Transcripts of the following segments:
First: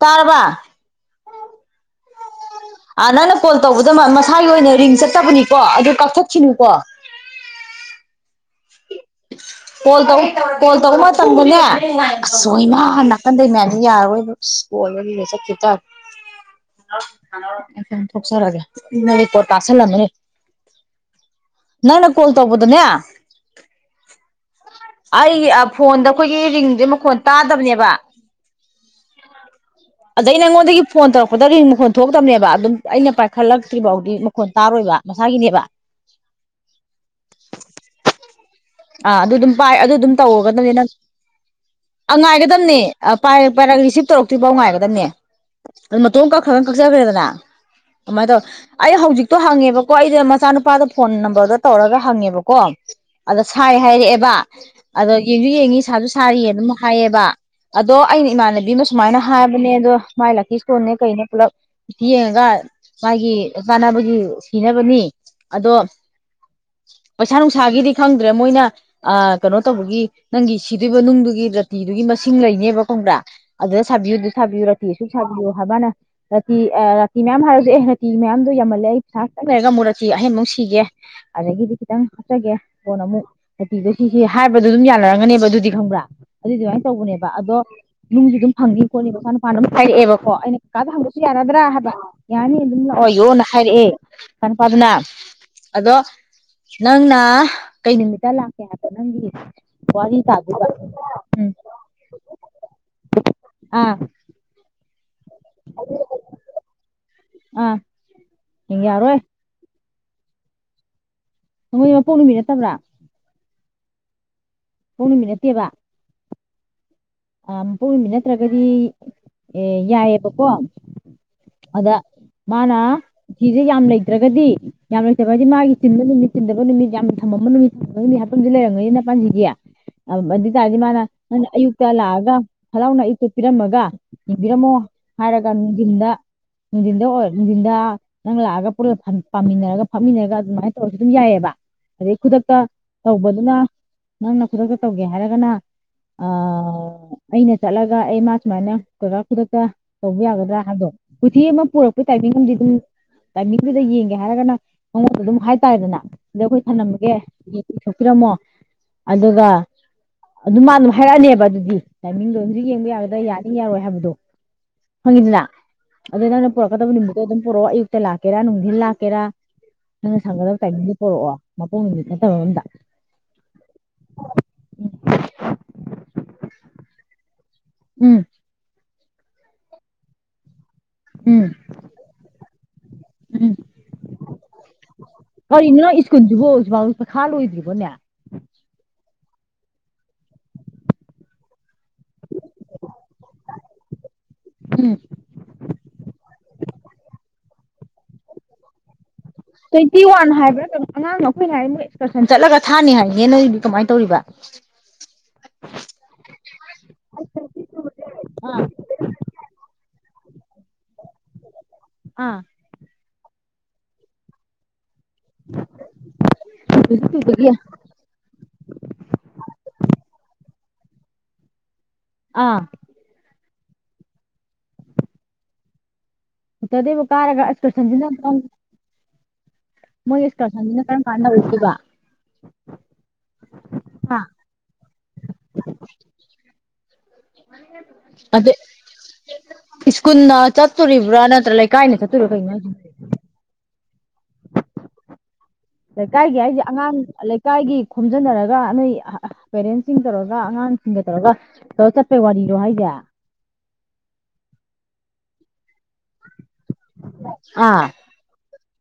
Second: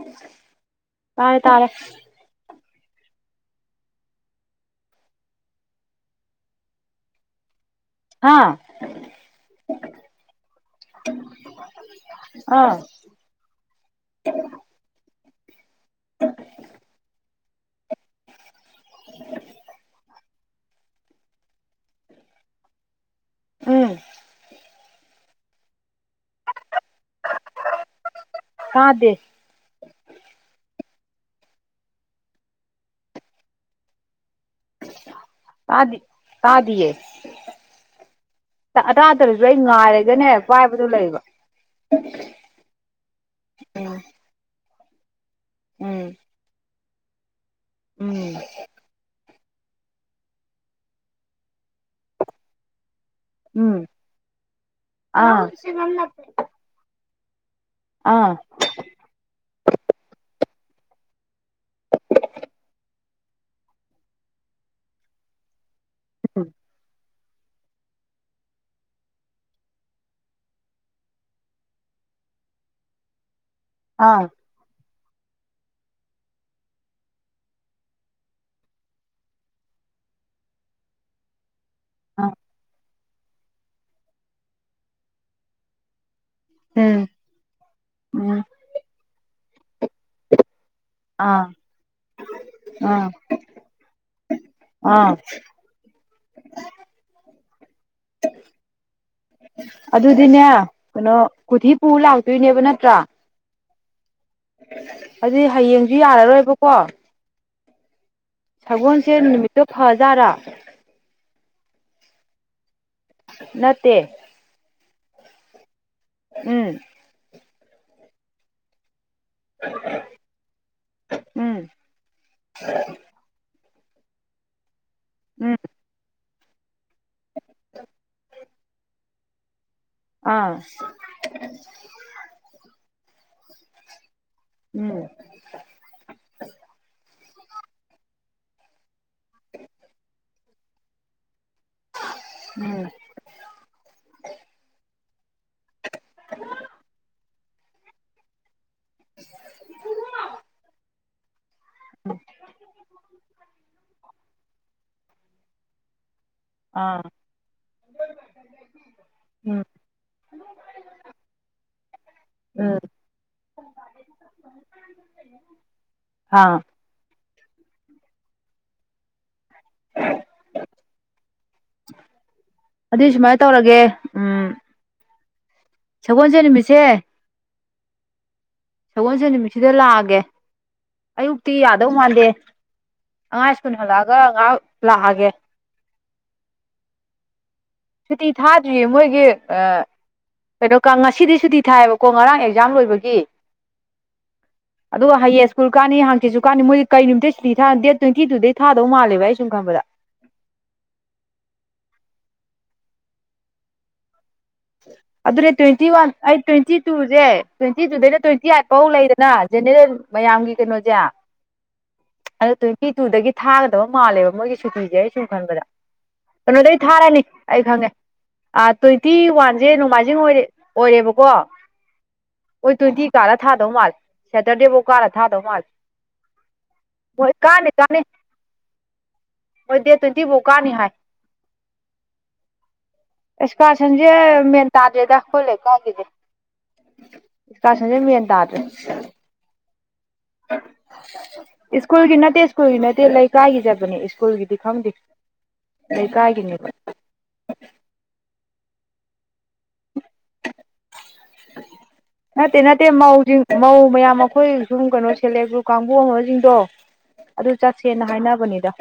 ꯇꯔꯕꯥ ꯇꯥꯔꯦ ꯇꯥꯔꯦ ꯑ ꯅꯪꯅ ꯀꯣꯜ ꯇꯧꯕꯗꯣ ꯃ ꯃꯁꯥꯒꯤ ꯑꯣꯏꯅ ꯔꯤꯡ ꯆꯠꯇꯕꯅꯤꯀꯣ ꯑꯗꯨ ꯀꯛꯊꯠꯈꯤꯅꯨꯀꯣ ꯍꯥꯥ ꯀꯣꯜ ꯇꯧ ꯀꯣꯜ ꯇꯧꯕ ꯃꯇꯝꯗꯅꯦ ꯑꯁ ꯑꯥ ꯑꯣꯏꯃꯥ ꯅꯥꯀꯟꯗꯩ ꯃꯌꯥꯝꯁꯤꯅ ꯌꯥꯔꯔꯣꯏꯕꯨ ꯀꯣꯜ ꯂꯣꯏ [unintelligible] ꯊꯣꯛꯖꯔꯒꯦ ꯑꯤꯃꯩ ꯔꯦꯀꯣꯠ ꯇꯁꯟꯂꯝꯃꯅꯤ ꯅꯪꯅ ꯀꯣꯜ ꯇꯧꯕꯗꯅꯦ ꯎꯝ [unintelligible] ꯐꯣꯟꯗ ꯑꯩꯈꯣꯏꯒꯤ ꯔꯤꯡꯁꯦ ꯃꯈꯣꯟ ꯇꯥꯗꯕꯅꯦꯕ ꯇꯥꯗꯦ ꯑꯗꯩ ꯅꯉꯣꯟꯗꯒꯤ ꯐꯣꯟ ꯇꯧꯔꯛꯄꯗ ꯔꯤꯡ ꯃꯈꯣꯟ ꯊꯣꯛꯇꯕꯅꯦꯕ ꯑꯗꯨꯝ ꯑꯩꯅ ꯄꯥꯏꯈꯠꯂꯛꯇ꯭ꯔꯤꯕꯥꯎꯗꯤ ꯀꯣꯟ ꯇꯥꯔꯣꯏꯕ ꯃꯁꯥꯒꯤꯅꯦꯕ ꯇꯥꯗꯤ ꯇꯥꯗꯤꯌꯦ ꯑꯥ ꯑꯗꯨ ꯇꯥꯗ꯭ꯔꯁꯨ ꯑꯗꯨꯝ ꯑꯩ ꯄꯥꯏ ꯑꯗꯨ ꯑꯗꯨꯝ ꯉꯥꯏꯔꯒꯅꯦ ꯇꯧꯒꯗꯕꯅꯦ ꯄꯥꯏꯕꯗꯣ ꯅꯪ ꯂꯩꯕ ꯑ ꯉꯥꯏꯒꯗꯕꯅꯦ ꯑ ꯄꯥꯏ ꯄꯥꯏꯔꯒ ꯎꯝ ꯔꯤꯁꯤꯞ ꯇꯧꯔꯛꯇ꯭ꯔꯤꯕꯥꯎ ꯉꯥꯏꯒ ꯗꯅꯦ ꯑꯗꯨ ꯎꯝ ꯃꯇꯣꯝꯪ ꯀꯛꯈ꯭ꯔ ꯀꯛ ꯆꯒ꯭ꯔꯦꯗꯅ ꯑꯃꯥꯏ ꯎꯝ ꯇꯧ ꯑꯩ ꯍꯧꯖꯤꯛ ꯇꯣ ꯍꯪꯉꯦꯕꯀꯣ ꯑꯩꯗ ꯃꯆꯥꯅꯨꯄꯥꯗ ꯐꯣꯟ ꯅꯝꯕꯔꯗꯣ ꯇꯧꯔꯒ ꯍꯪꯉꯦꯕꯀꯣ ꯑꯗꯣ ꯁꯥꯏ ꯎꯝ ꯍꯥꯏꯔꯛꯑꯦꯕ ꯑꯗꯣ ꯑꯥ ꯌꯦꯡꯖꯨ ꯌꯦꯡꯉꯤ ꯁꯥꯖꯨ ꯁꯥꯔꯤꯌꯦꯅ ꯑꯗꯨꯝ ꯍꯥꯏꯌꯦꯕ ꯑꯗꯣ ꯑꯩꯅ ꯑꯥ ꯏꯃꯥꯟꯅꯕꯤ ꯑꯃ ꯁꯨꯃꯥꯏꯅ ꯍꯥꯏꯕꯅꯦ ꯑꯗꯣ ꯃꯥꯏ ꯂꯥꯛꯀꯤ ꯁ꯭ꯇꯣꯟꯅꯦ ꯀꯩꯅꯩ ꯄꯨꯂꯞ ꯌꯦꯡꯉꯒ ꯃꯥꯒꯤ ꯆꯥꯟꯅꯕꯒꯤ ꯁꯤꯅꯕꯅꯤ ꯑꯗꯣ ꯎꯝ ꯄꯩꯁꯥ ꯅꯨꯡꯁꯥꯒꯤꯗꯤ ꯈꯪꯗ꯭ꯔꯦ ꯃꯣꯏꯅ ꯑ ꯀꯅꯣ ꯇꯧꯕꯒꯤ ꯅꯪꯒꯤ ꯁꯤꯗꯣꯏꯕ ꯅꯨꯡꯗꯨꯒꯤ ꯔꯥꯇꯤꯗꯨꯒꯤ ꯃꯁꯤꯡ ꯂꯩꯅꯦꯕ ꯈꯪꯕ꯭ꯔꯥ ꯑꯗꯨꯗ ꯁꯥꯕꯤꯌꯨꯗ ꯑꯥ ꯁꯥꯕꯤꯌꯨꯔ ꯔꯥꯇꯤ ꯑꯁꯨꯛ ꯁꯥꯕꯤꯌꯣ ꯍꯥꯏꯕ ꯃꯥꯅ ꯔꯥꯇꯤ ꯑ ꯔꯥꯇꯤ ꯃꯌꯥꯝ ꯍꯥꯏꯔꯖꯨ ꯑꯦ ꯔꯥꯇꯤ ꯃꯌꯥꯝꯗꯣ ꯌꯥꯝꯃꯜꯂꯦ ꯑꯩ ꯄꯩꯁꯥ ꯈꯤꯇꯪ ꯂꯩꯔꯒ ꯑꯃꯨꯛ ꯔꯥꯇꯤ ꯑꯍꯦꯟꯃꯨꯛ ꯁꯤꯒꯦ ꯑꯗꯒꯤꯗꯤ ꯈꯤꯇꯪ ꯍꯥꯞꯆꯒꯦ ꯑꯃꯨꯛ ꯔꯇꯤꯗ ꯁꯤꯁꯤ ꯍꯥꯏꯕꯗꯣ ꯑꯗꯨꯝ ꯌꯥꯅꯔꯝꯒꯅꯦꯕ ꯑꯗꯨꯗꯤ ꯈꯪꯕ꯭ꯔꯥ ꯑꯗꯨꯗꯤ ꯑꯗꯨꯃꯥꯏ ꯎꯝ ꯇꯧꯕꯅꯦꯕ ꯑꯗꯣ ꯅꯨꯡꯖꯤ ꯎꯝ ꯑꯗꯨꯝ ꯐꯪꯅꯤ ꯈꯣꯠꯅꯤ ꯅꯁꯥꯅ ꯃꯥ ꯑꯗꯨꯝ ꯍꯥꯏꯔꯛꯑꯦꯕꯀꯣ ꯑꯩꯅ ꯀꯀꯥꯗ ꯍꯪꯗ꯭ꯔꯁꯨ ꯑꯥ ꯌꯥꯔꯗ꯭ꯔꯥ ꯍꯥꯏꯕ ꯌꯥꯔꯅꯤ ꯑꯗꯨꯝ ꯑꯥ ꯂꯥꯛꯑꯣ ꯌꯣꯅ ꯍꯥꯏꯔꯛꯑꯦ ꯃꯆꯥꯅꯨꯄꯥꯗꯨꯅ ꯑꯥ ꯑꯗꯣ ꯅꯪꯅ ꯀꯩ ꯅꯨꯃꯤꯠꯇ ꯂꯥꯛꯀꯦ ꯍꯥꯏꯕ ꯅꯪꯒꯤ ꯋꯥꯔꯤ ꯑꯗꯨꯗꯤꯅꯦ ꯇꯥꯗꯣꯏꯕ ꯀꯩꯅꯣ ꯎꯝ ꯀꯨꯊꯤ ꯄꯨ ꯂꯥꯛꯇꯣꯏꯅꯦꯕ ꯅꯠꯇ꯭ꯔꯥ ꯑꯥ [inaudible] ꯑꯗꯨꯗꯤ ꯍꯌꯦꯡꯖꯨ ꯌꯥꯔꯔꯣꯏꯕꯀꯣ ꯑ ꯁꯒꯣꯟꯁꯦꯟ ꯅꯨꯃꯤꯠꯇꯣ ꯐ ꯖꯥꯔ ꯃꯣꯏ ꯃꯄꯣꯛ ꯅꯨꯃꯤꯠ ꯅꯠꯇꯕ꯭ꯔꯥ ꯅꯠꯇꯦ ꯄꯣꯛ ꯅꯨꯃꯤꯠ ꯅꯠꯇꯦꯕ ꯎꯝ ꯑ ꯃꯄꯣꯛ ꯅꯨꯃꯤꯠ ꯅꯠꯇ꯭ꯔꯒꯗꯤ ꯑꯦ ꯌꯥꯏꯑꯦꯕꯀꯣ ꯎꯝ ꯑꯗ ꯃꯥꯅ ꯖꯤꯛ ꯌꯥꯝ ꯂꯩꯇ꯭ꯔꯒꯗꯤ ꯌꯥꯝ ꯂꯩꯇꯕ ꯍꯥꯏꯖꯦ ꯎꯝ ꯃꯥꯒꯤ ꯆꯤꯟꯕ ꯅꯨꯃꯤꯠ ꯆꯤꯟꯗꯕ ꯅꯨꯃꯤꯠ ꯌꯥꯝꯅ ꯊꯃꯝꯃꯕ ꯅꯨꯃꯤꯠ [unintelligible] ꯍꯥꯞꯄꯝꯗꯤ ꯂꯩꯔ ꯅꯣꯢ ꯅꯄꯥꯖꯤꯗꯤ ꯑꯥ ꯑꯗꯨ ꯇꯥꯗꯤ ꯃꯥꯅ ꯅꯪꯅ ꯑꯌꯨꯛ ꯂꯥꯛ ꯑꯒ ꯍꯔꯥꯎꯅ ꯑꯌꯨꯛꯇ ꯄꯤꯔꯝꯃꯒ ꯌꯦꯡꯕꯤꯔꯝꯃꯣ ꯎꯝ ꯍꯥꯏꯔꯒ ꯅꯨꯡꯊꯤꯟꯗ ꯅꯨꯡꯊꯤꯟꯗ ꯑꯣꯏꯔ ꯅꯨꯡꯗꯤꯟꯗ ꯅꯪ ꯂꯥꯛ ꯑꯒ ꯄꯨꯂꯞ ꯄꯥꯝꯃꯤꯟ ꯅꯔꯒ ꯐꯝꯃꯤꯟ ꯅꯔꯒ ꯑꯗꯨꯃꯥꯏꯅ ꯇꯧꯔꯁꯨ ꯑꯗꯨꯝ ꯌꯥꯏꯑꯦꯕ ꯑꯗꯩ ꯈꯨꯗꯛꯇ ꯎꯝ ꯇꯧꯕꯗꯨꯅ ꯅꯪꯅ ꯈꯨꯗꯛꯇ ꯇꯧ ꯍꯥꯏꯔꯒꯅ ꯑ ꯑꯩꯅ ꯆꯠꯂꯒ ꯑꯩ ꯃꯥ ꯁꯨꯃꯥꯏꯅ ꯀꯩꯀꯥ ꯈꯨꯗꯛꯇ ꯇꯧꯕ ꯌꯥꯒꯗ꯭ꯔꯥ ꯍꯥꯏꯗꯣ ꯀꯨꯊꯤ ꯌꯦꯡꯕꯝ ꯄꯨꯔꯛꯄꯩ ꯇꯥꯏꯃꯤꯡ ꯑꯃꯗꯤ ꯑꯗꯨꯝ ꯇꯥꯏꯃꯤꯡꯗꯨꯗ ꯌꯦꯉ ꯍꯥꯏꯔꯒꯅ ꯃꯉꯣꯟ ꯑꯗꯨꯝ ꯍꯥꯏ ꯇꯥꯔꯦꯗꯅ ꯑꯗ ꯑꯩꯈꯣꯏ ꯑꯥ ꯊꯝꯂꯝꯃꯒꯦ ꯌꯦꯡꯊꯣꯛ ꯄꯤꯔꯝꯃꯣ ꯑꯗꯨꯒ ꯎꯝ ꯑꯗꯨ ꯃꯥ ꯑꯗꯨꯝ ꯍꯥꯏꯔꯛ ꯑꯅꯦꯕ ꯑꯗꯨꯗꯤ ꯇꯥꯏꯃꯤꯡꯗꯣ ꯍꯧꯖꯤꯛ ꯎꯝ ꯌꯦꯡꯕ ꯌꯥꯒꯗ꯭ꯔ ꯌꯥꯅꯤ ꯌꯥꯔꯣꯏ ꯍꯥꯏꯕꯗꯣ ꯈꯪꯉꯤꯗꯅ ꯑꯗꯨꯗ ꯑꯥ ꯅꯪꯅ ꯄꯨꯔꯛ ꯀꯗꯕ ꯅꯨꯃꯤꯠ ꯑꯗꯨ ꯑꯗꯨꯝ ꯄꯨꯔꯛꯑꯣ ꯑꯌꯨꯛꯇ ꯂꯥꯛꯀꯦꯔꯥ ꯅꯨꯡꯊꯤꯟ ꯂꯥꯛꯀꯦꯔꯥ ꯅꯪꯅ ꯁꯪꯒꯗꯕ ꯇꯥꯏꯃꯤꯡꯗꯨ ꯄꯣꯔꯛꯑꯣ ꯃꯄꯣꯛ ꯅꯨꯃꯤꯠ ꯅꯠꯇꯕ ꯑꯃꯝꯗ ꯑꯗꯨꯏ ꯁꯨꯃꯥꯏꯅ ꯇꯧꯔꯒꯦ ꯎꯝ ꯁꯒꯣꯜꯁꯦꯟ ꯅꯨꯃꯤꯠꯁꯦ ꯎꯝ ꯁꯒꯣꯜꯁꯦꯟ ꯅꯨꯃꯤꯠꯁꯤꯗ ꯂꯥꯛ ꯑꯒꯦ ꯎꯝ ꯑꯌꯨꯛꯇꯤ ꯌꯥꯗꯧ ꯃꯥꯟꯗꯦ ꯑꯉꯥꯡ ꯎꯝ ꯁ꯭ꯀꯨꯜ ꯍꯜꯂꯛꯑꯒ ꯉꯥꯏꯍꯥꯛ ꯂꯥꯛ ꯑꯒꯦ ꯀꯔꯤꯅꯣ ꯅꯪ ꯁ꯭ꯀꯨꯜꯁꯤꯕꯨ ꯍꯨꯖꯤꯛ ꯐꯥꯎ ꯄꯩꯈꯥ ꯂꯣꯏꯗ꯭ꯔꯤ ꯁꯨꯇꯤ ꯊꯥꯗ꯭ꯔꯤꯌꯦ ꯃꯣꯏꯒꯤ ꯑꯥ ꯀꯩꯅꯣ ꯀꯥꯡ ꯉꯁꯤꯗꯤ ꯁꯨꯗꯤ ꯊꯥꯏ ꯌꯦꯕꯀꯣ ꯉꯔꯥꯡ ꯑꯦꯛꯖꯥꯝ ꯂꯣꯏꯕꯒꯤ ꯎꯝ ꯑꯗꯨ ꯍꯩꯌꯦꯡ ꯁ꯭ꯀꯨꯜ ꯀꯥꯅꯤ ꯍꯪꯆꯤꯠꯁꯨ ꯀꯅꯤ ꯃꯣꯏ ꯀꯔꯤ ꯅꯨꯃꯤꯠꯇ ꯁꯨꯇꯤ ꯊꯥ ꯗꯦꯠ ꯇ꯭ꯨꯋꯦꯟꯇꯤ ꯇꯨꯗꯒꯤ ꯊꯥꯗꯧ ꯃꯥꯂꯦꯕ ꯑꯩ ꯁꯨꯝ ꯈꯟꯕꯗ ꯇ꯭ꯨꯋꯦꯟꯇꯤ ꯋꯥꯟ ꯍꯥꯏꯕ꯭ꯔꯥ ꯀꯩꯅꯣ ꯑꯉꯥꯡꯅ ꯑꯩꯈꯣꯏꯅ ꯍꯥꯏ ꯑꯦꯛꯁꯀꯔꯁꯟ ꯆꯠꯂꯒ ꯊꯥꯅꯤ ꯍꯥꯏꯌꯦ ꯅꯦ ꯅꯣꯏꯗꯨꯗꯤ ꯀꯃꯥꯏꯅ ꯇꯧꯔꯤꯕ [inaudible] ꯑꯗꯨꯅꯦ ꯇ꯭ꯨꯋꯦꯟꯇꯤ ꯋꯥꯟ ꯑꯩ ꯇ꯭ꯨꯋꯦꯟꯇꯤ ꯇꯨ ꯁꯦ ꯇ꯭ꯨꯋꯦꯟꯇꯤ ꯇꯨ ꯗꯩꯅ ꯇ꯭ꯨꯋꯦꯟꯇꯤ ꯑꯥ ꯑꯩꯠꯐꯧ ꯂꯩꯗꯅ ꯖꯦꯅꯦꯔꯦꯜ ꯃꯌꯥꯝꯒꯤ ꯀꯩꯅꯣꯁꯦ ꯑꯥ ꯑꯗꯣ ꯇ꯭ꯨꯋꯦꯟꯇꯤ ꯇꯨꯗꯒꯤ ꯊꯥꯒꯗꯕ ꯃꯥꯜꯂꯦꯕ ꯃꯣꯏꯒꯤ ꯁꯨꯇꯤꯁꯦ ꯑꯩ ꯁꯨꯝ ꯈꯟꯕꯗ ꯀꯩꯅꯣꯗꯩ ꯇ꯭ꯋꯦꯟꯇꯤ ꯊꯥꯔꯅꯤ ꯇꯨꯗꯒꯤ ꯑꯩ ꯈꯪꯉꯦ ꯑꯥ ꯇ꯭ꯋꯦꯟꯇꯤ ꯋꯥꯟ ꯏꯦ ꯅꯣꯡꯃꯥꯏꯖꯤꯡ ꯑꯣꯏꯔꯦ ꯑꯣꯏꯔꯦꯕꯀꯣ ꯑꯥ ꯑꯣꯏ ꯇꯣꯏꯟꯇꯤ ꯀꯥꯔ ꯊꯥꯗꯧ ꯃꯥꯜꯂꯦ ꯁꯦꯇꯔꯗꯦꯕꯧ ꯀꯥꯔ ꯊꯥꯗꯧ ꯃꯥꯜꯂꯦ ꯁꯦꯇꯔꯗꯦꯕꯧ ꯃꯣꯏ ꯀꯥꯔꯒ ꯀꯥꯅꯤ ꯑꯦꯁꯀꯔꯁꯟ ꯀꯥꯅꯤ ꯁꯤꯅ ꯀꯝ ꯗꯦꯠ ꯃꯣꯏ ꯇ꯭ꯋꯦꯟꯇꯤꯐꯧ ꯀꯥꯅꯤ ꯑꯦꯁꯀꯔꯁꯟꯖꯤꯅ ꯍꯥꯏ ꯀꯔꯝ ꯀꯥꯟ ꯇꯧꯔꯛꯇꯣꯢꯕ ꯑꯦꯛꯁꯀꯥꯔꯁꯟꯖꯦ ꯃꯦꯟ ꯇꯥꯗꯦꯗꯥ ꯈꯣꯏ ꯂꯩꯀꯥꯎꯖꯤꯗꯤ ꯏꯁꯀꯥꯔꯁꯟꯖꯦ ꯃꯦꯟꯇꯗ꯭ꯔꯦ ꯏꯁ꯭ꯀꯨꯜꯅ ꯆꯠꯇꯣꯔꯤꯕ꯭ꯔꯥ ꯅꯠꯇ꯭ꯔ ꯂꯩꯀꯥꯏꯅ ꯁ꯭ꯀꯨꯜꯒꯤ ꯆꯠꯇꯣꯔꯤꯕꯥ ꯅꯠꯇꯦ ꯀꯩꯅꯣ ꯁ꯭ꯀꯨꯜꯒꯤ ꯅꯠꯇꯦ ꯍꯥꯢꯖꯤꯕꯣ ꯂꯩꯀꯥꯏꯒꯤ ꯆꯠꯄꯅꯦ ꯁ꯭ꯀꯨꯜꯒꯤꯗꯤ ꯈꯪꯗꯦ ꯂꯩꯀꯥꯏꯒꯤ ꯍꯥꯏꯁꯦ ꯂꯩꯀꯥꯏꯒꯤꯅꯦꯕ ꯑꯉꯥꯡ ꯂꯩꯀꯥꯏꯒꯤ ꯈꯣꯝꯖꯟꯅꯔ ꯒ ꯅꯣꯢ ꯑꯍ ꯑꯍ ꯄꯦꯔꯦꯟꯁꯁꯤꯡ ꯇꯧꯔꯒ ꯑꯉꯥꯡꯁꯤꯡꯒ ꯇꯧꯔꯒ ꯀꯩꯅꯣ ꯆꯠꯄꯩ ꯅꯠꯇꯦ ꯋꯥꯔꯤꯔꯣ ꯅꯠꯇꯦ ꯍꯥꯏꯁꯦ ꯁꯦꯂꯦꯞ ꯒ꯭ꯔꯨꯞ ꯀꯥꯡꯕꯨ ꯍꯧꯔꯁꯤꯡꯗꯣ ꯑꯗꯨ ꯑꯥ ꯆꯠꯁꯦꯅ ꯍꯥꯏꯅꯕꯅꯤꯗ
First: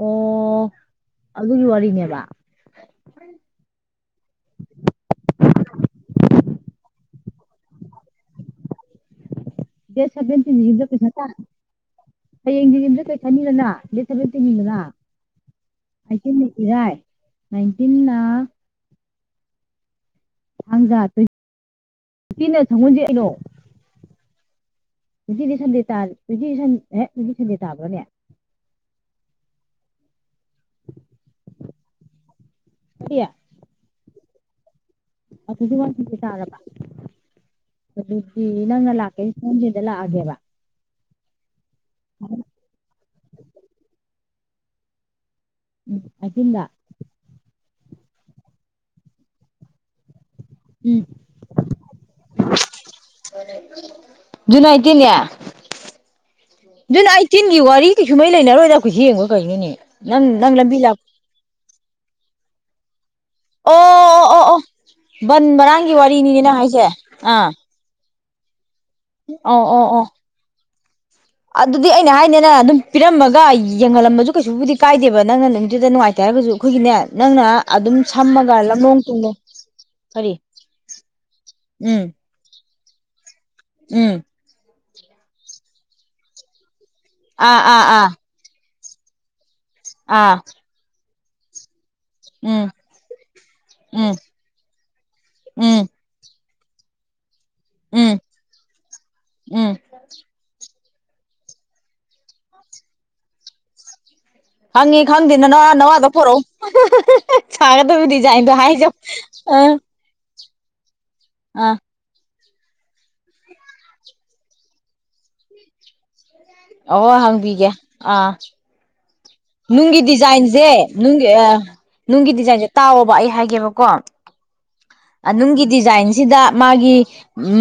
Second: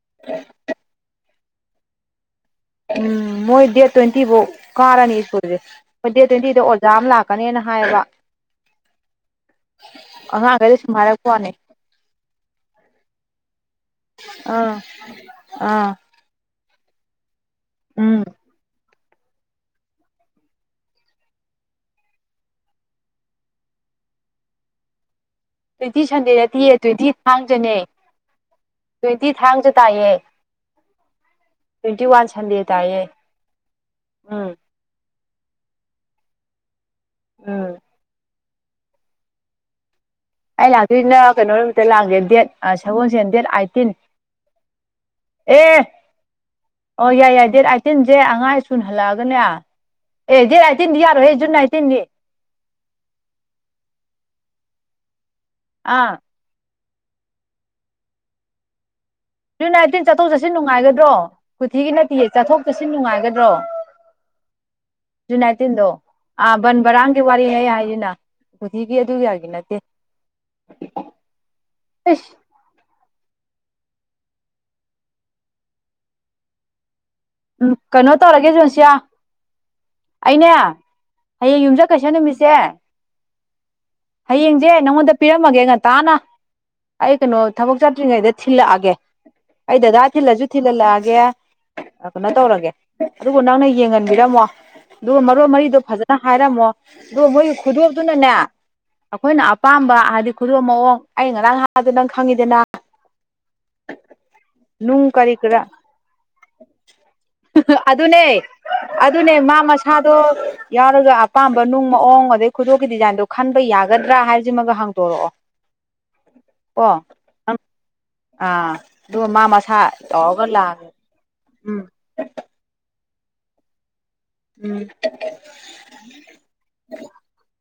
ꯑꯣ ꯑꯗꯨꯒꯤ ꯋꯥꯔꯤꯅꯦꯕ ꯎꯝ ꯃꯣꯏ ꯗꯦꯠ ꯇ꯭ꯋꯦꯟꯇꯤ ꯕꯧ ꯀꯥꯔꯅꯤ ꯁ꯭ꯀꯨꯜꯁꯦ ꯈꯣꯢ ꯗꯦꯠ ꯇ꯭ꯋꯦꯟꯇꯤꯗ ꯑꯣꯖ ꯖꯥ ꯑꯝ ꯂꯥꯛꯀꯅꯤꯅ ꯍꯥꯏꯌꯦꯕ ꯗꯦꯠ ꯑꯉꯥꯡꯈꯩꯗ ꯁꯚꯦꯟꯇꯤꯟꯖꯤꯗ ꯁꯨꯝ ꯄꯩꯁꯥ ꯇꯥ ꯍꯥꯏꯔꯛꯄ ꯋꯥꯅꯤ ꯍꯌꯦꯡꯁꯦ ꯌꯨꯝꯁꯀꯩꯁꯅꯤꯗꯅ ꯗꯦꯠ ꯁꯚꯦꯟꯇꯤꯟꯅꯤꯗꯅ ꯑꯥ ꯑꯩꯇꯤꯟꯅꯤ ꯏꯔꯥꯢ ꯅꯥꯢꯟꯇꯤꯟꯅ ꯎꯝ ꯊꯥꯡꯖꯥ ꯇꯣꯢꯟꯇꯤꯅ ꯁꯒꯣꯜꯁꯦꯟ ꯀꯩꯅꯣ ꯇꯣꯢꯟꯇꯤꯗꯤ ꯁꯟꯗꯦ ꯇꯥ ꯇ꯭ꯋꯦꯟꯇꯤ ꯇꯣꯢꯟꯇꯤꯗꯤ ꯁꯟꯗꯦ ꯅꯠꯇꯤꯌꯦ ꯑꯦ ꯇ꯭ꯋꯦꯟꯇꯤ ꯇꯣꯢꯟꯇꯤꯗꯤ ꯁꯟꯗꯦ ꯊꯥꯡꯖꯅꯦ ꯇꯥꯕ꯭ꯔꯣꯅꯦ ꯇ꯭ꯋꯦꯟꯇꯤ ꯊꯥꯡꯖꯥ ꯇꯥꯢꯌꯦ [inaudible] ꯇ꯭ꯋꯦꯟꯇꯤꯋꯥꯟ ꯁꯟꯗꯦ ꯇꯥꯌꯦ ꯎꯝ [unintelligible] ꯇꯥꯔꯕ ꯎꯝ ꯅꯪꯅ ꯂꯥꯛꯀꯅꯤ ꯁꯪꯒꯣꯜ ꯁꯦꯟꯗ ꯂꯥꯛ ꯑ [unintelligible] ꯁꯤꯅ ꯀꯩꯅꯣ ꯁꯤꯗ ꯂꯥꯛꯑꯒꯦ ꯗꯦꯠ ꯁꯒꯣꯜꯁꯦꯟ ꯗꯦꯠ ꯑꯥꯏꯠꯇꯤꯟ ꯑꯦ ꯎꯝ ꯑꯥꯏꯇꯤꯟꯗ ꯑꯣ ꯌꯥꯏ ꯌꯥꯏ ꯗꯦꯠ ꯑꯥꯏꯠ ꯑꯩꯇꯤꯟꯁꯦ ꯑꯉꯥꯡ ꯁ꯭ꯀꯨꯜ ꯍꯜꯂꯛꯑꯒꯅꯦ ꯑꯦ ꯗꯦꯠ ꯎꯝ ꯑꯩꯇꯤꯟꯗꯤ ꯌꯥꯔꯣꯏ ꯖꯨꯟ ꯑꯥꯏꯠꯇꯤꯟꯅꯤ [unintelligible] ꯑꯥ ꯖꯨꯟ ꯑꯩꯇꯤꯟꯒꯤ ꯋꯥꯔꯤ ꯀꯩꯁꯨ ꯃꯔꯤ ꯂꯩꯅꯔꯣꯏꯗ ꯀꯨꯊꯤ ꯌꯦꯡ ꯕꯕꯨ ꯖꯨꯟ ꯑꯩꯇꯤꯟ ꯆꯠꯊꯣꯛ ꯆꯠꯁꯤꯟ ꯅꯨꯡꯉꯥꯏꯒꯗ꯭ꯔꯣ ꯀꯨꯊꯤꯒꯤ ꯅꯠꯇꯤꯌꯦ ꯆꯠꯊꯣꯛ ꯆꯠꯁꯤꯟ ꯅꯨꯡꯉꯥꯏꯒ ꯗꯣ ꯑꯣ ꯑꯣ ꯑꯣ ꯑꯣ ꯕꯟ ꯖꯨꯟ ꯑꯩꯏꯠꯇꯤꯟꯗꯣ ꯕꯔꯥꯡꯒꯤ ꯋꯥꯔꯤꯅꯤꯅꯦ ꯑꯥ ꯅꯪ ꯕꯟ ꯕꯔꯥꯡꯒꯤ ꯋꯥꯔꯤ ꯑꯩꯅ ꯍꯥꯏꯁꯤꯅ ꯀꯨꯊꯤꯒꯤ ꯑꯗꯨꯒꯤ ꯍꯥꯏꯕ ꯑꯧ ꯅꯠꯇꯦ ꯑꯣ ꯑꯣ ꯑꯗꯨꯗꯤ ꯑꯩꯅ ꯑꯩꯁ ꯍꯥꯏꯅꯦ ꯅꯪ ꯑꯗꯨꯝ ꯄꯤꯔꯝꯃꯒ ꯌꯦꯡꯍꯜꯂꯝꯕꯁꯨ ꯀꯩꯁꯨꯕꯨꯗꯤ ꯀꯥꯏꯗꯦꯕ ꯅꯪꯅ ꯅꯨꯃꯤꯗꯨꯨꯗ ꯅꯨꯡꯉꯥꯏ ꯇꯔꯒꯁꯨ ꯑꯩꯈꯣꯏꯒꯤꯅꯦ ꯅꯪꯅ ꯎꯝ ꯑꯗꯨꯝ ꯀꯩꯅꯣ ꯇꯧꯔꯒꯦ ꯁꯝꯃꯒ ꯖꯣꯟꯁꯤꯌꯥ ꯂꯝꯂꯣꯡ ꯇꯨꯡꯂꯣꯡ ꯀꯔꯤ ꯑꯩꯅꯦ ꯍꯌꯦꯡ ꯎꯝ ꯌꯨꯝꯁꯥꯀꯩꯁꯥ ꯅꯨꯃꯤꯠꯁꯦ ꯎꯝ ꯍꯌꯦꯡꯖꯦ ꯅꯪꯉꯣꯟꯗ ꯄꯤꯔꯝꯃꯒꯦ ꯉꯟꯇꯥꯅ ꯑꯩ ꯀꯩꯅꯣ ꯑꯥ ꯊꯕꯛ ꯑꯥ ꯑꯥ ꯆꯥꯠꯇ꯭ꯔꯤꯉꯩꯗ ꯊꯤꯜꯂꯛ ꯑꯒꯦ ꯑꯩ ꯗꯗꯥ ꯑꯥ ꯊꯤꯜꯂꯁꯨ ꯊꯤꯜꯍꯜꯂꯛꯑꯒꯦ ꯐꯖꯅ ꯇꯧꯔꯒꯦ ꯎꯝ ꯑꯗꯨꯕꯨ ꯅꯪꯅ ꯎꯝ ꯌꯦꯡꯍꯟꯕꯤꯔꯝꯃꯣ ꯑꯗꯨꯒ ꯃꯔꯣꯜ ꯃꯔꯤꯗꯣ ꯎꯝ ꯐꯖꯅ ꯍꯥꯏꯔꯝꯃꯣ ꯗꯣ ꯃꯣꯏ ꯈꯨꯗꯣꯞ ꯎꯝ ꯇꯨꯅꯅꯦ ꯑꯩꯈꯣꯏꯅ ꯎꯝ ꯑꯄꯥꯝꯕ ꯍꯥꯏꯗꯤ ꯈꯨꯗꯣꯞ ꯃꯑꯣꯡ ꯑꯩ ꯉꯔꯥꯡ ꯍꯥꯏꯕꯗꯣ ꯅꯪ ꯈꯪꯉꯤꯗꯅ ꯈꯪꯉꯤ ꯅꯨꯡ ꯈꯪꯗꯦ ꯀꯔꯤ ꯀꯔꯥ ꯅꯅꯋ ꯅꯋꯥꯗꯣ ꯄꯣꯔꯛꯎ ꯁꯥꯒꯗꯕ ꯑꯗꯨꯅꯦ ꯗꯤꯖꯥꯏꯟꯗꯣ ꯍꯥꯏꯖꯧ ꯑꯗꯨꯅꯦ ꯃꯥ ꯑ ꯃꯁꯥꯗꯣ ꯌꯥꯠ ꯑꯗꯨꯒ ꯑꯄꯥꯝꯕ ꯑ ꯅꯨꯡ ꯃꯑꯣꯡ ꯑꯗꯩ ꯈꯨꯗꯣꯞꯀꯤ ꯗꯤꯖꯥꯏꯟꯗꯣ ꯈꯟꯕ ꯌꯥꯒꯗ꯭ꯔ ꯍꯥꯏꯁꯤꯃꯒ ꯍꯪꯗꯣꯔꯛꯑꯣ ꯑꯣ ꯍꯪꯕꯤꯒꯦ ꯑꯥ ꯑꯗꯨꯒ ꯃꯥ ꯃꯁꯥ ꯅꯨꯡꯒꯤ ꯇꯧꯔꯒ ꯗꯤꯖꯥꯏꯟꯖꯦ ꯂꯥꯛꯑꯒꯦ ꯅꯨꯡꯒꯤ ꯑꯌꯥ ꯎꯝ ꯅꯨꯡꯒꯤ ꯗꯤꯖꯥꯏꯟꯁꯦ ꯇꯥꯎꯑꯣꯕ ꯑꯩꯩꯅ ꯍꯥꯏꯒꯦꯕꯀꯣ ꯎꯝ ꯑꯅꯨꯡꯒꯤ ꯗꯤꯖꯥꯏꯟꯁꯤꯗ ꯃꯥꯒꯤ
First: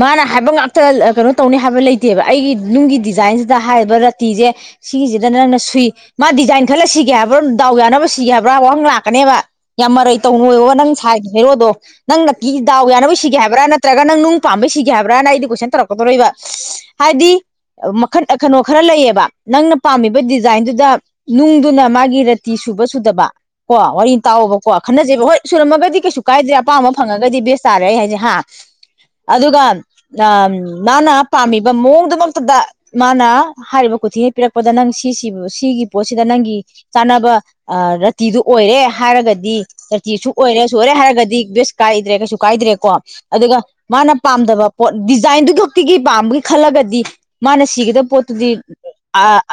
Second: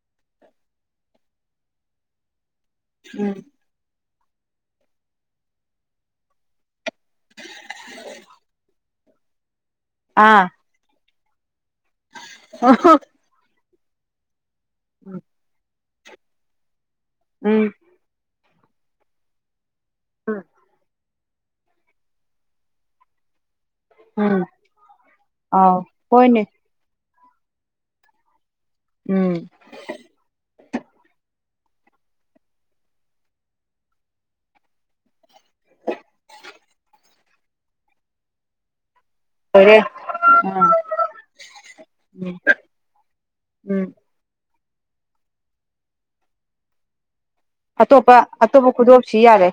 ꯃꯥꯅ ꯍꯥꯏꯕ ꯉꯥꯛꯇꯅ ꯀꯩꯅꯣ ꯇꯧꯅꯤ ꯍꯥꯏꯕ ꯂꯩꯇꯦꯕ ꯑꯩꯒꯤ ꯅꯨꯡꯒꯤ ꯎꯝ ꯗꯤꯖꯥꯏꯟꯁꯤꯗ ꯍꯥꯏꯔꯤꯕ ꯇꯤꯁꯦ ꯁꯤꯒꯤꯁꯤꯗ ꯅꯪꯅ ꯁꯨꯏ ꯃꯥ ꯗꯤꯖꯥꯏꯟ ꯈꯜꯂ ꯁꯤꯒꯦ ꯍꯥꯏꯕ꯭ꯔꯥ ꯗꯥꯎ ꯌꯥꯅꯕ ꯁꯤꯒ ꯍꯥꯏꯕ꯭ꯔꯥ ꯋꯥꯍꯪ ꯂꯥꯛ ꯐꯅꯦꯕ ꯌꯥꯝ ꯃꯔꯩ ꯑꯥ ꯇꯧꯅꯣꯌꯣ ꯅꯪ ꯁꯥꯏ ꯍꯦꯔꯣꯗꯣ ꯅꯪꯅ ꯀꯤ ꯗꯥꯎ ꯌꯥꯅꯕ ꯁꯤꯒꯦ ꯍꯥꯏꯕ꯭ꯔꯥ ꯅ ꯇ꯭ꯔꯒ ꯅꯪ ꯅꯨꯡ ꯄꯥꯃꯕꯩ ꯁꯤꯒꯦ ꯍꯥꯏꯕ꯭ꯔꯅ ꯑꯩꯗꯤ ꯀꯣꯏꯁꯟ ꯇꯧꯔꯛ ꯥꯇꯧꯔꯛꯏꯕ ꯍꯥꯏꯗꯤ ꯎꯝ ꯃꯈꯜ ꯀꯩꯅꯣ ꯈꯔ ꯂꯩꯌꯦꯕ ꯅꯪꯅ ꯄꯥꯝꯃꯤꯕ ꯗꯤꯖꯥꯏꯟꯗꯨꯗ ꯅꯨꯡꯗꯨꯅ ꯃꯥꯒꯤ ꯔꯦꯇꯤ ꯁꯨꯕ ꯁꯨꯗꯕ ꯀꯣ ꯋꯥꯔꯤ ꯎꯝ ꯇꯥꯎꯕꯀꯣ ꯈꯟꯅꯖꯦꯕ ꯍꯣꯏ ꯑꯥꯎ ꯁꯨꯔꯝꯃꯒꯗꯤ ꯀꯩꯁꯨ ꯍꯣꯏꯅꯦ ꯀꯥꯏꯗ꯭ꯔꯦ ꯑꯄꯥꯝꯕ ꯐꯪꯉꯒꯗꯤ ꯕꯦꯁ ꯇꯥꯔꯦ ꯑꯩ ꯍꯥꯏꯁꯦ ꯍꯥ ꯎꯝ ꯑꯗꯨꯒ ꯑ ꯃꯥꯅ ꯄꯥꯝꯃꯤꯕ ꯃꯑꯣꯡꯗꯨꯃꯛꯇꯗ ꯃꯥꯅ ꯍꯥꯏꯔꯤꯕ ꯈꯨꯊꯤꯅ ꯄꯤꯔꯛꯄꯗ ꯅꯪ ꯁꯤꯁꯤꯕ ꯁꯤꯒꯤ ꯑ ꯔꯥꯇꯤꯗꯨ ꯑꯣꯏꯔꯦ ꯍꯥꯏꯔꯒꯗꯤ ꯑꯣꯏꯔꯦ ꯔꯦꯇꯤꯁꯨ ꯑꯣꯏꯔꯦ ꯑꯥ ꯁꯨ ꯑꯣꯏꯔꯦ ꯍꯥꯏꯔꯒꯗꯤ ꯕꯦꯁ ꯀꯥꯏꯗ꯭ꯔꯦ ꯀꯩꯁꯨ ꯎꯝ ꯀꯥꯏꯗ꯭ꯔꯦꯀꯣ ꯑꯗꯨꯒ ꯎꯝ ꯃꯥꯅ ꯄꯥꯝꯗꯕ ꯄꯣꯠ ꯗꯤꯖꯥꯏꯟꯗꯨ ꯈꯛꯇꯤꯒꯤ ꯄꯥꯝꯕꯒꯤ ꯈꯜꯂꯒꯗꯤ ꯃꯥꯅ ꯁꯤꯒꯗꯕ ꯑꯇꯣꯞꯄ ꯄꯣꯠꯇꯨꯗꯤ ꯑꯇꯣꯞꯄ ꯈꯨꯗꯣꯞꯁꯤ ꯑ ꯌꯥꯔꯦ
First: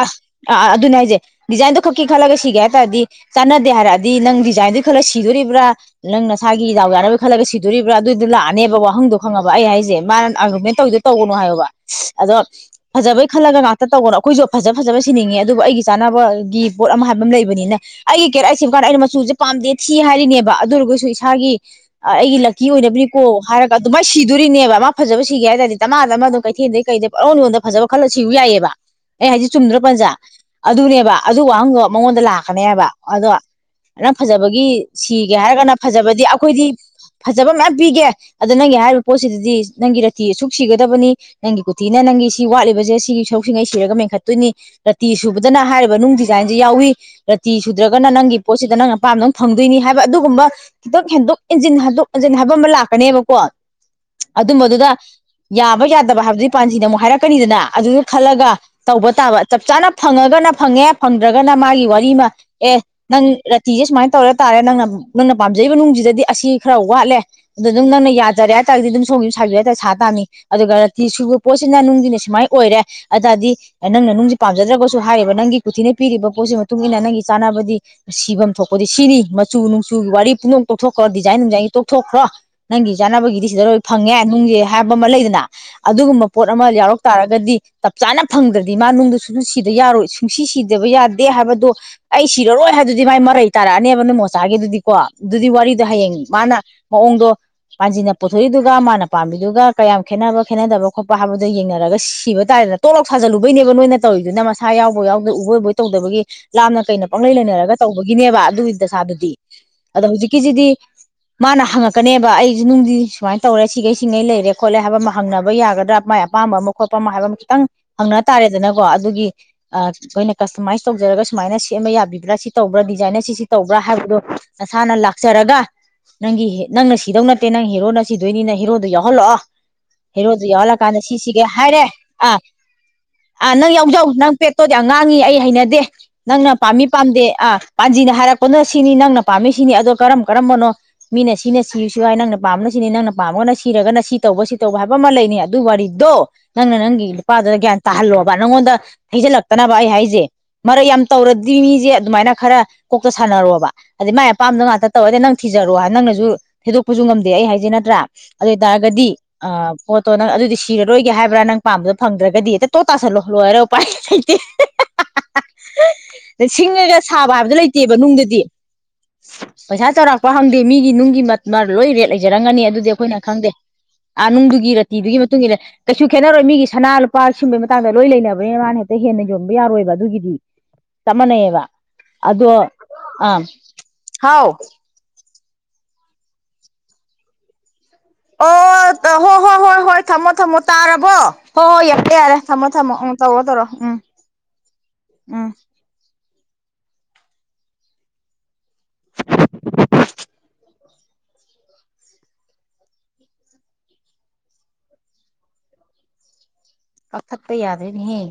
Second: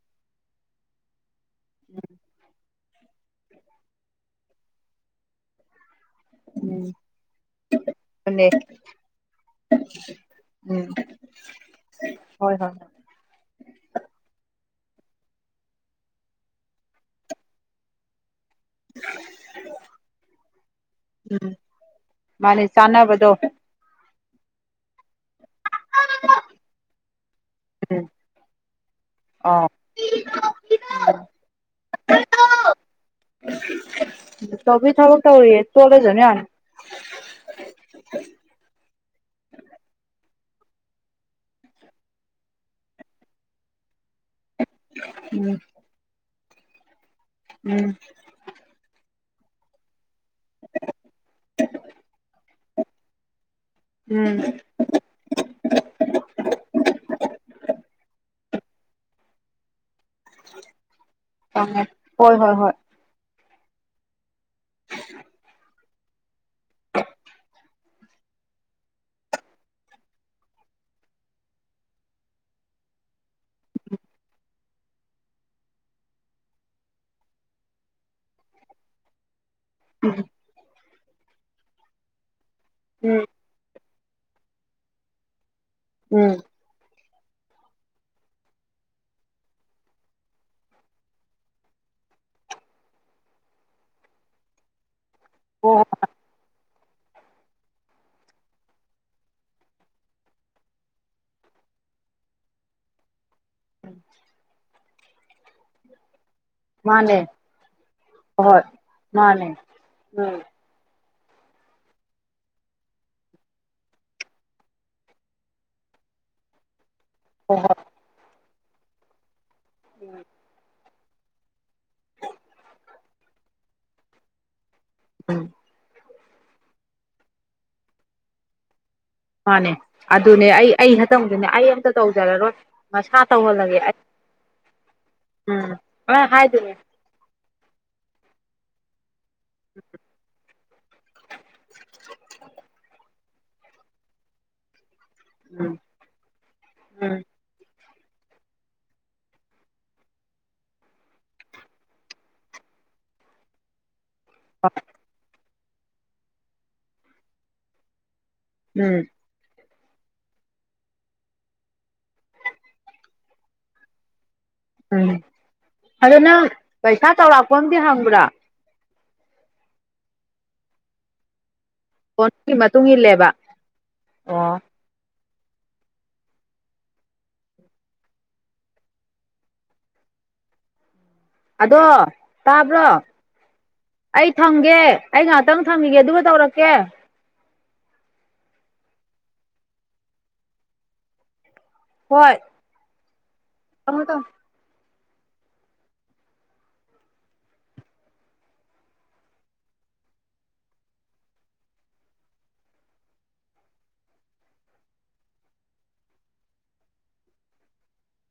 ꯑ ꯑ ꯑꯗꯨꯅꯦ ꯍꯥꯏꯖꯦ ꯗꯤꯖꯥꯏꯟꯗꯣ ꯈꯛꯤ ꯈꯜ ꯂꯒ ꯁꯤ ꯇꯩ ꯍꯥꯏ ꯇꯔꯗꯤ ꯆꯥꯟꯅꯗꯦ ꯍꯥꯏꯔꯛꯑꯗꯤ ꯅꯪ ꯗꯤꯖꯥꯏꯟꯗꯨ ꯈꯜꯂꯒ ꯁꯤꯗꯣꯔꯤꯕ꯭ꯔꯥ ꯅꯪ ꯅꯁꯥꯒꯤ ꯎꯝ ꯗꯥꯎ ꯌꯥꯅꯕꯩ ꯈꯜꯂꯒ ꯁꯤꯗꯣꯔꯤꯕ꯭ꯔꯥ ꯑꯗꯨꯏꯗꯣ ꯑꯗꯨꯅꯦ ꯂꯥꯛꯑꯅꯦꯕ ꯋꯥꯍꯪꯗꯣ ꯈꯪꯉꯕ ꯑꯩ ꯍꯥꯏꯁꯦ ꯃꯥꯅ ꯑꯥꯔꯒꯨꯃꯦꯟ ꯎꯝ ꯇꯧꯗꯣ ꯇꯧꯒꯅꯨ ꯍꯥꯏꯌꯣꯕ ꯑꯗꯣ ꯍꯣꯏ ꯍꯣꯏ ꯐꯖꯕꯩ ꯈꯜꯂꯒ ꯉꯥꯛꯇ ꯇꯧꯒꯅꯣ ꯑꯩꯈꯣꯏꯁꯨ ꯐꯖ ꯐꯖ ꯁꯤꯅꯤꯡꯉꯦ ꯑꯗꯨꯕꯨ ꯑꯩꯒꯤ ꯆꯥꯅꯕꯒꯤ ꯄꯣꯠ ꯑꯃ ꯍꯥꯏꯕ ꯑꯃ ꯂꯩꯕꯅꯤꯅ ꯑꯩ ꯁꯦꯝ ꯀꯥꯟꯗ ꯑꯩꯅ ꯃꯆꯨꯁꯦ ꯄꯥꯝꯗꯦ ꯊꯤ ꯍꯥꯏꯔꯤꯅꯦꯕ ꯑꯗꯨ ꯑꯣꯏꯔꯒꯁꯨ ꯎꯝ ꯏꯁꯥꯒꯤ ꯑꯩꯒꯤ ꯃꯥꯅꯦ ꯂꯛꯀꯤ ꯑꯣꯏꯅꯕꯅꯤꯀꯣ ꯆꯥꯟꯅꯕꯗꯣ ꯍꯥꯏꯔꯒ ꯑꯗꯨꯃꯥꯏꯅ ꯁꯤ ꯗꯨꯔꯤꯅꯦꯕ ꯃꯥ ꯐꯖꯕ ꯁꯤꯒꯦ ꯍꯥꯏ ꯇꯥꯔꯗꯤ ꯗꯃꯥ ꯗꯃꯥ ꯑꯗꯨꯝ ꯀꯩꯊꯦꯜꯗꯒꯤ ꯀꯩꯗꯩ ꯄꯪꯌꯣꯟ ꯌꯣꯟꯗꯅ ꯐꯖꯕ ꯎꯝ ꯈꯜꯂ ꯁꯤꯎ ꯌꯥꯏꯑꯦꯕ ꯑꯩ ꯍꯥꯏꯁꯤ ꯑꯥꯎ ꯆꯨꯝꯗ꯭ꯔꯣ ꯖꯥ ꯑꯗꯨꯅꯦꯕ ꯑꯗꯨ ꯋꯥꯍꯪꯗꯣ ꯃꯉꯣꯟꯗ ꯂꯥꯛꯀꯅꯦ ꯍꯥꯏꯕ ꯑꯗꯣ ꯅꯪ ꯐꯖꯕꯒꯤ ꯇꯧꯕꯤ ꯊꯕꯛ ꯁꯤꯒꯦ ꯇꯧꯔꯤꯌꯦ ꯍꯥꯏꯔꯒꯅ ꯇꯣꯠꯂꯖꯅꯨ ꯐꯖꯕꯗꯤ ꯌꯥꯅꯤ ꯑꯩꯈꯣꯏꯗꯤ ꯐꯖꯕ ꯃꯌꯥꯝ ꯄꯤꯒꯦ ꯑꯗꯣ ꯅꯪꯒꯤ ꯍꯥꯏꯔꯤꯕ ꯄꯣꯠꯁꯤꯗꯗꯤ ꯅꯪꯒꯤ ꯔꯇꯤ ꯇꯤ ꯑꯁꯨꯛ ꯁꯤꯒꯗꯕꯅꯤ ꯅꯪꯒꯤ ꯀꯨꯊꯤꯅ ꯅꯪꯒꯤ ꯁꯤ ꯋꯥꯠꯂꯤꯕꯖꯦ ꯁꯤꯒꯤ ꯁꯔꯨꯛꯁꯤꯡꯉꯩ ꯁꯤꯔꯒ ꯃꯦꯟꯈꯠꯇꯣꯏꯅꯤ ꯔꯇꯤ ꯎꯝ ꯁꯨꯕꯗꯨꯅ ꯍꯥꯏꯔꯤꯕ ꯅꯨꯡꯗꯤ ꯗꯤꯖꯥꯏꯟꯖꯦ ꯌꯥꯎꯏ ꯔꯇꯤ ꯎꯝ ꯁꯨꯗ꯭ꯔꯒꯅ ꯅꯪꯒꯤ ꯄꯣꯠꯁꯤꯗ ꯅꯪ ꯑꯄꯥꯝꯗ ꯐꯪꯗꯣꯏꯅꯤ ꯍꯥꯏ ꯑꯗꯨꯒꯨꯝꯕ ꯈꯤꯇꯪ ꯍꯦꯟꯗꯣꯛ ꯍꯟꯖꯤꯟ ꯍꯟꯗꯣꯛ ꯍꯟꯖꯤꯟ ꯍꯥꯏꯕ ꯑꯃ ꯂꯥꯛ ꯀꯅꯦꯕꯀꯣ ꯎꯝ ꯑꯗꯨꯝꯕꯗꯨꯗ ꯌꯥꯕ ꯌꯥꯗꯕ ꯍꯥꯏꯕꯗꯨꯒꯤ ꯄꯥꯟꯖꯤꯅ ꯑꯃꯨꯛ ꯍꯥꯏꯔꯛꯀꯅꯤꯗꯅ ꯑꯗꯨꯗ ꯈꯜꯂꯒ ꯇꯧꯕ ꯇꯥꯕ ꯆꯞ ꯆꯥꯅ ꯐꯪꯉꯒꯅ ꯐꯪꯉꯦ ꯐꯪꯗ꯭ꯔꯒꯅ ꯈꯪꯉꯦ ꯃꯥꯒꯤ ꯋꯥꯔꯤꯃ ꯍꯣꯏ ꯍꯣꯏ ꯍꯣꯏ ꯑꯦ ꯅꯪ ꯔ ꯇꯤꯖꯦ ꯁꯨꯃꯥꯏ ꯇꯧꯔ ꯇꯥꯔꯦ ꯅꯪꯅ ꯅꯪꯅ ꯄꯥꯝꯖꯩꯕ ꯅꯨꯡꯖꯤ ꯗꯗꯤ ꯑꯁꯤ ꯈꯔ ꯋꯥꯠꯂꯦ ꯑꯗ ꯑꯗꯨꯝ ꯅꯪꯅ ꯌꯥꯖꯔꯦ ꯍꯥꯏꯇꯥꯥꯔꯒꯗꯤ ꯑꯗꯨꯝ ꯁꯣꯝ ꯒꯤꯖꯨ ꯁꯥꯕꯤꯔꯣ ꯍꯥꯏꯇꯥꯥꯔꯦ ꯁꯥ ꯇꯥꯝꯃꯤ ꯑꯗꯨꯒ ꯔꯥꯇꯤ ꯁꯨꯕ ꯄꯣꯠꯁꯤꯅ ꯅꯨꯡꯖꯤꯅꯦ ꯁꯨꯃꯥꯏꯅ ꯑꯣꯏꯔꯦ ꯑꯗꯨꯇꯥꯔꯗꯤ ꯅꯪꯅ ꯅꯨꯡꯖꯤ ꯄꯥꯝꯖꯗ꯭ꯔꯒꯁꯨ ꯍꯥꯏꯔꯤꯕ ꯅꯪꯒꯤ ꯀꯨꯊꯤꯅ ꯄꯤꯔꯤꯕ ꯄꯣꯠꯁꯤ ꯃꯇꯨꯡꯏꯟꯅ ꯅꯪꯒꯤ ꯆꯥꯅꯕꯗꯤ ꯁꯤꯚꯝ ꯊꯣꯛꯄꯗꯤ ꯁꯤꯅꯤ ꯆꯨ ꯅꯨ ꯆꯨ ꯋꯥꯔꯤ ꯄꯨꯃꯛ ꯇꯣꯛꯊꯣꯛ ꯍꯣ ꯗꯤꯖꯥꯏꯟ ꯅꯨꯡꯖꯥꯏꯟꯒꯤ ꯇꯣꯛꯊꯣꯛꯈ꯭ꯔꯣ ꯅꯪꯒꯤ ꯎꯝ ꯆꯥꯟꯅꯕꯒꯤꯗꯤ ꯁꯤꯗ ꯂꯣꯏ ꯐꯪꯉꯦ ꯅꯨꯡꯉꯦ ꯍꯥꯏꯕ ꯑꯃ ꯂꯩꯗꯅ ꯑꯗꯨꯒꯨꯝꯕ ꯎꯝ ꯄꯣꯠ ꯑꯃ ꯌꯥꯎꯔꯛ ꯇꯥꯔꯒꯗꯤ ꯆꯞ ꯆꯥꯅ ꯐꯪꯗ꯭ꯔꯗꯤ ꯃꯥ ꯅꯨꯡꯗꯨꯁꯨ ꯗꯨ ꯁꯤꯗ ꯌꯥꯔꯣꯏ ꯁꯨꯡꯁꯤ ꯁꯤꯗꯕ ꯌꯥꯗꯦ ꯍꯥꯏꯕꯗꯣ ꯑꯩ ꯁꯤꯔꯔꯣꯏ ꯍꯥꯏꯗꯨꯗꯤ ꯃꯥ ꯃꯔꯩ ꯇꯥꯔꯛꯑꯅꯤꯕ ꯅꯣꯏ ꯃꯣꯆꯥꯒꯤꯗꯨꯗꯤꯀꯣ ꯑꯗꯨꯗꯤ ꯍꯣ ꯋꯥꯔꯤꯗꯣ ꯍꯣꯏ ꯍꯌꯦꯡ ꯃꯥꯅ ꯃꯑꯣꯡꯗꯣ ꯄꯥꯟꯖꯤꯅ ꯄꯨꯊꯣꯛꯏꯗꯨꯒ ꯃꯥꯅ ꯄꯥꯝꯃꯤꯗꯨꯒ ꯀꯌꯥꯝ ꯈꯦꯠꯅꯕ ꯈꯦꯠꯅꯗꯕ ꯈꯣꯠꯄ ꯍꯥꯏꯕꯗꯣ ꯌꯦꯡꯅꯔꯒ ꯁꯤꯕ ꯇꯥꯔꯦꯅ ꯇꯣꯛ ꯂꯥꯎ ꯁꯥꯖꯜꯂꯨꯕꯩꯅꯦꯕ ꯅꯣꯏꯅ ꯇꯣꯏꯗꯨꯅ ꯃꯁꯥ ꯌꯥꯎꯕꯣꯢ ꯌꯥꯎꯗ ꯎꯕꯣꯏ ꯎꯗꯕꯣꯏ ꯇꯧꯗꯕꯒꯤ ꯂꯥꯞꯅ ꯀꯩꯅ ꯃꯥꯅꯦ ꯄꯪꯂꯩ ꯂꯩꯅꯔꯒ ꯇꯧꯕꯒꯤꯅꯦꯕ ꯍꯣꯏ ꯑꯗꯨꯒꯤ ꯗꯁꯥꯗꯨꯗꯤ ꯃꯥꯅꯦ ꯎꯝ ꯑꯗꯣ ꯍꯧꯖꯤꯛꯀꯤꯖꯤꯗꯤ ꯃꯥꯅ ꯍꯪꯉꯛꯀꯅꯦꯕ ꯑꯩꯖꯨ ꯅꯨꯡꯗꯤ ꯁꯨꯃꯥꯏꯅ ꯇꯧꯔꯦ ꯁꯤꯒꯩ ꯁꯤꯡꯉꯩ ꯂꯩꯔꯦ ꯈꯣꯠꯂꯦ ꯍꯥꯏꯕ ꯑꯃ ꯍꯪꯅꯕ ꯌꯥꯒꯗ꯭ꯔꯥ ꯃꯥꯏ ꯑꯄꯥꯝꯕ ꯑꯃ ꯈꯣꯠ ꯄꯃ ꯍꯥꯏꯕ ꯑꯃ ꯍꯣꯏ ꯈꯤꯇꯪ ꯍꯣꯏ ꯍꯪꯅ ꯇꯥꯔꯦ ꯖꯅꯕ ꯀꯣ ꯑꯗꯨꯒꯤ ꯑ ꯀꯣꯏꯅ ꯀꯁꯇꯃꯥꯏꯁ ꯇꯧꯖꯔꯒ ꯁꯨꯃꯥꯏꯅ ꯁꯦꯝꯕ ꯌꯥꯕꯤꯕ꯭ꯔꯥ ꯁꯤ ꯇꯧꯕ꯭ꯔꯥ ꯗꯤꯖꯥꯏꯟꯅ ꯁꯤꯁꯤ ꯇꯧꯕ꯭ꯔꯥ ꯍꯥꯏꯕꯗꯣ ꯅꯁꯥꯅ ꯎꯝ ꯂꯥꯛꯆꯔꯒ ꯅꯪꯒꯤ ꯍꯦ ꯅꯪꯅ ꯁꯤꯗꯧ ꯅꯠꯇꯦ ꯅꯪ ꯍꯦꯔꯣꯅ ꯁꯤꯗꯣꯏꯅꯤꯅ ꯍꯤꯔꯣ ꯃꯥꯅꯦ ꯑꯗꯨꯅꯦ ꯑꯩ ꯑꯩ ꯁꯤ ꯍꯟꯇꯃꯨꯛꯗꯤ ꯁꯤꯒꯦ ꯅꯦ ꯑꯩ ꯍꯥꯏꯔꯦ ꯑꯝꯇ ꯑꯥ ꯇꯧꯖꯔꯔꯣꯏ ꯃꯁꯥ ꯇꯧ ꯑꯥ ꯅꯪ ꯌꯥꯎꯖꯧ ꯅꯪ ꯄꯦꯠꯇꯣꯠ ꯌꯥꯝ ꯉꯥꯡꯉꯤ ꯑꯩ ꯍꯩꯅꯗꯦ ꯎꯝ ꯑ ꯅꯪꯅ ꯍꯥꯏꯗꯨꯅꯦ ꯄꯥꯝꯃꯤ ꯄꯥꯝꯗꯦ ꯑꯥ ꯄꯥꯟꯖꯤꯅ ꯍꯥꯏꯔꯛ ꯄꯨꯟꯅ ꯁꯤꯅꯤ ꯅꯪꯅ ꯄꯥꯝꯃꯤꯁꯤꯅꯤ ꯑꯗꯣ ꯀꯔꯝ ꯀꯔꯝꯕꯅꯣ ꯃꯤꯅ ꯁꯤꯅ ꯁꯤꯁꯨꯔ ꯍꯥꯏ ꯅꯪꯅ ꯄꯥꯝꯕꯅ ꯁꯤꯅꯤ ꯅꯪꯅ ꯄꯥꯝꯃꯒꯅ ꯁꯤꯔꯒꯅ ꯁꯤ ꯇꯧꯕ ꯁꯤ ꯇꯧꯕ ꯍꯥꯏꯕ ꯕ ꯑꯃ ꯂꯩꯅꯦ ꯑꯗꯨ ꯎꯝ ꯋꯥꯔꯤꯗꯣ ꯅꯪꯅ ꯅꯪꯒꯤ ꯎꯝ ꯅꯨꯄꯥꯗꯨꯗ ꯒ꯭ꯌꯥꯟ ꯇꯥꯍꯜꯂꯣ ꯕꯥ ꯅꯪꯉꯣꯟꯗ ꯊꯩꯖꯤꯜꯂꯛꯇꯅꯕ ꯑꯩ ꯍꯥꯏꯁꯦ ꯃꯔꯩ ꯌꯥꯝ ꯇꯧꯔꯗꯤ ꯃꯤꯖꯦ ꯑꯗꯨꯃꯥꯏꯅ ꯈꯔ ꯀꯣꯛꯇꯣ ꯁꯥꯟꯅꯔꯣꯕ ꯑꯗꯩ ꯃꯥꯏ ꯑꯄꯥꯝꯕꯗꯣ ꯉꯥꯛꯇ ꯇꯧꯔꯗꯤ ꯅꯪ ꯊꯤꯖꯔꯣ ꯍ ꯅꯪꯅꯁꯨ ꯊꯩꯗꯣꯛꯄꯁꯨ ꯉꯝꯗꯦ ꯑꯩ ꯍꯥꯏꯖꯦ ꯅꯠꯇ꯭ꯔꯥ ꯑꯗꯨꯏ ꯎꯝ ꯇꯥꯔꯒꯗꯤ ꯑ ꯄꯣꯠꯇꯣ ꯅꯪ ꯑꯗꯨꯗꯤ ꯁꯤꯔꯔꯣꯏꯒꯦ ꯍꯥꯏꯕ꯭ꯔꯥ ꯅꯪ ꯄꯥꯝꯕꯗꯣ ꯐꯪꯗ꯭ꯔꯒꯗꯤꯅ ꯍꯦꯛꯇ ꯇꯨꯠ ꯇꯁꯜꯂꯣ ꯂꯣꯏꯔꯦ ꯎꯄꯥꯏ ꯂꯩꯇꯦ ꯎꯝ ꯑꯗꯨ ꯅꯪ ꯁꯤꯡꯉꯒ ꯄꯩꯁꯥ ꯁꯥꯕ ꯍꯥꯏꯕꯗꯣ ꯆꯥꯎꯔꯥꯛꯄ ꯑꯝꯗꯤ ꯂꯩꯇꯦꯕ ꯍꯪꯕ꯭ꯔꯥ ꯅꯨꯡꯗꯗꯤ ꯄꯩꯁꯥ ꯆꯥꯎꯔꯥꯛꯄ ꯍꯪꯗꯦ ꯃꯤꯒꯤ ꯅꯨꯡꯒꯤ ꯃꯠ ꯃꯥ ꯂꯣꯏ ꯔꯦꯠ ꯐꯣꯟꯒꯤ ꯂꯩꯖꯔꯝꯒꯅꯤ ꯃꯇꯨꯡ ꯑꯗꯨꯗꯤ ꯑꯩꯈꯣꯏꯅ ꯏꯜꯂꯦꯕ ꯈꯪꯗꯦ ꯑꯥ ꯑꯣ ꯅꯨꯡꯗꯨꯒꯤ ꯔꯥꯇꯤꯗꯨꯒꯤ ꯃꯇꯨꯡ ꯏꯟꯂꯦ ꯀꯩꯁꯨ ꯈꯦꯠꯅꯔꯣꯏ ꯃꯤꯒꯤ ꯁꯅꯥ ꯂꯨꯄꯥ ꯁꯨꯝꯕꯩ ꯃ ꯍꯀꯥꯡꯗ ꯂꯣꯏ ꯂꯩꯅꯕꯅꯤꯅ ꯃꯥꯅ ꯍꯦꯛꯇ ꯍꯦꯟꯅ ꯌꯣꯟꯕ ꯌꯥꯔꯣꯏꯕ ꯑꯗꯨꯒꯤꯗꯤ ꯆꯞ ꯃꯥꯟꯅꯩꯑꯕ ꯑꯗꯣ ꯑꯗꯣ ꯇꯥꯕ꯭ꯔꯣ ꯑꯥ ꯑꯩ ꯍꯥꯎ ꯊꯝꯒꯦ ꯑꯩ ꯉꯥꯛꯇ ꯇꯪ ꯊꯝꯈꯤꯒꯦ ꯑꯗꯨꯒ ꯇꯧꯔꯛꯀꯦ ꯑꯣ ꯇ ꯍꯣ ꯍꯣꯏ ꯍꯣꯏ ꯍꯣꯏ ꯊꯝꯃꯣ ꯊꯝꯃꯣ ꯇꯥꯔꯕꯣ ꯍꯣꯏ ꯍꯣꯏ ꯌꯥꯛꯀꯦ ꯌꯥꯔꯦ ꯊꯝꯃꯣ ꯊꯝꯃꯣ ꯎꯝ ꯇꯧꯔꯣ ꯇꯧꯔꯣ ꯎꯝ ꯊꯝꯃꯣ ꯊꯝꯃꯣ ꯎꯝ ꯀꯛꯊꯠꯄ ꯌꯥꯗꯔꯦꯅꯦꯍꯦ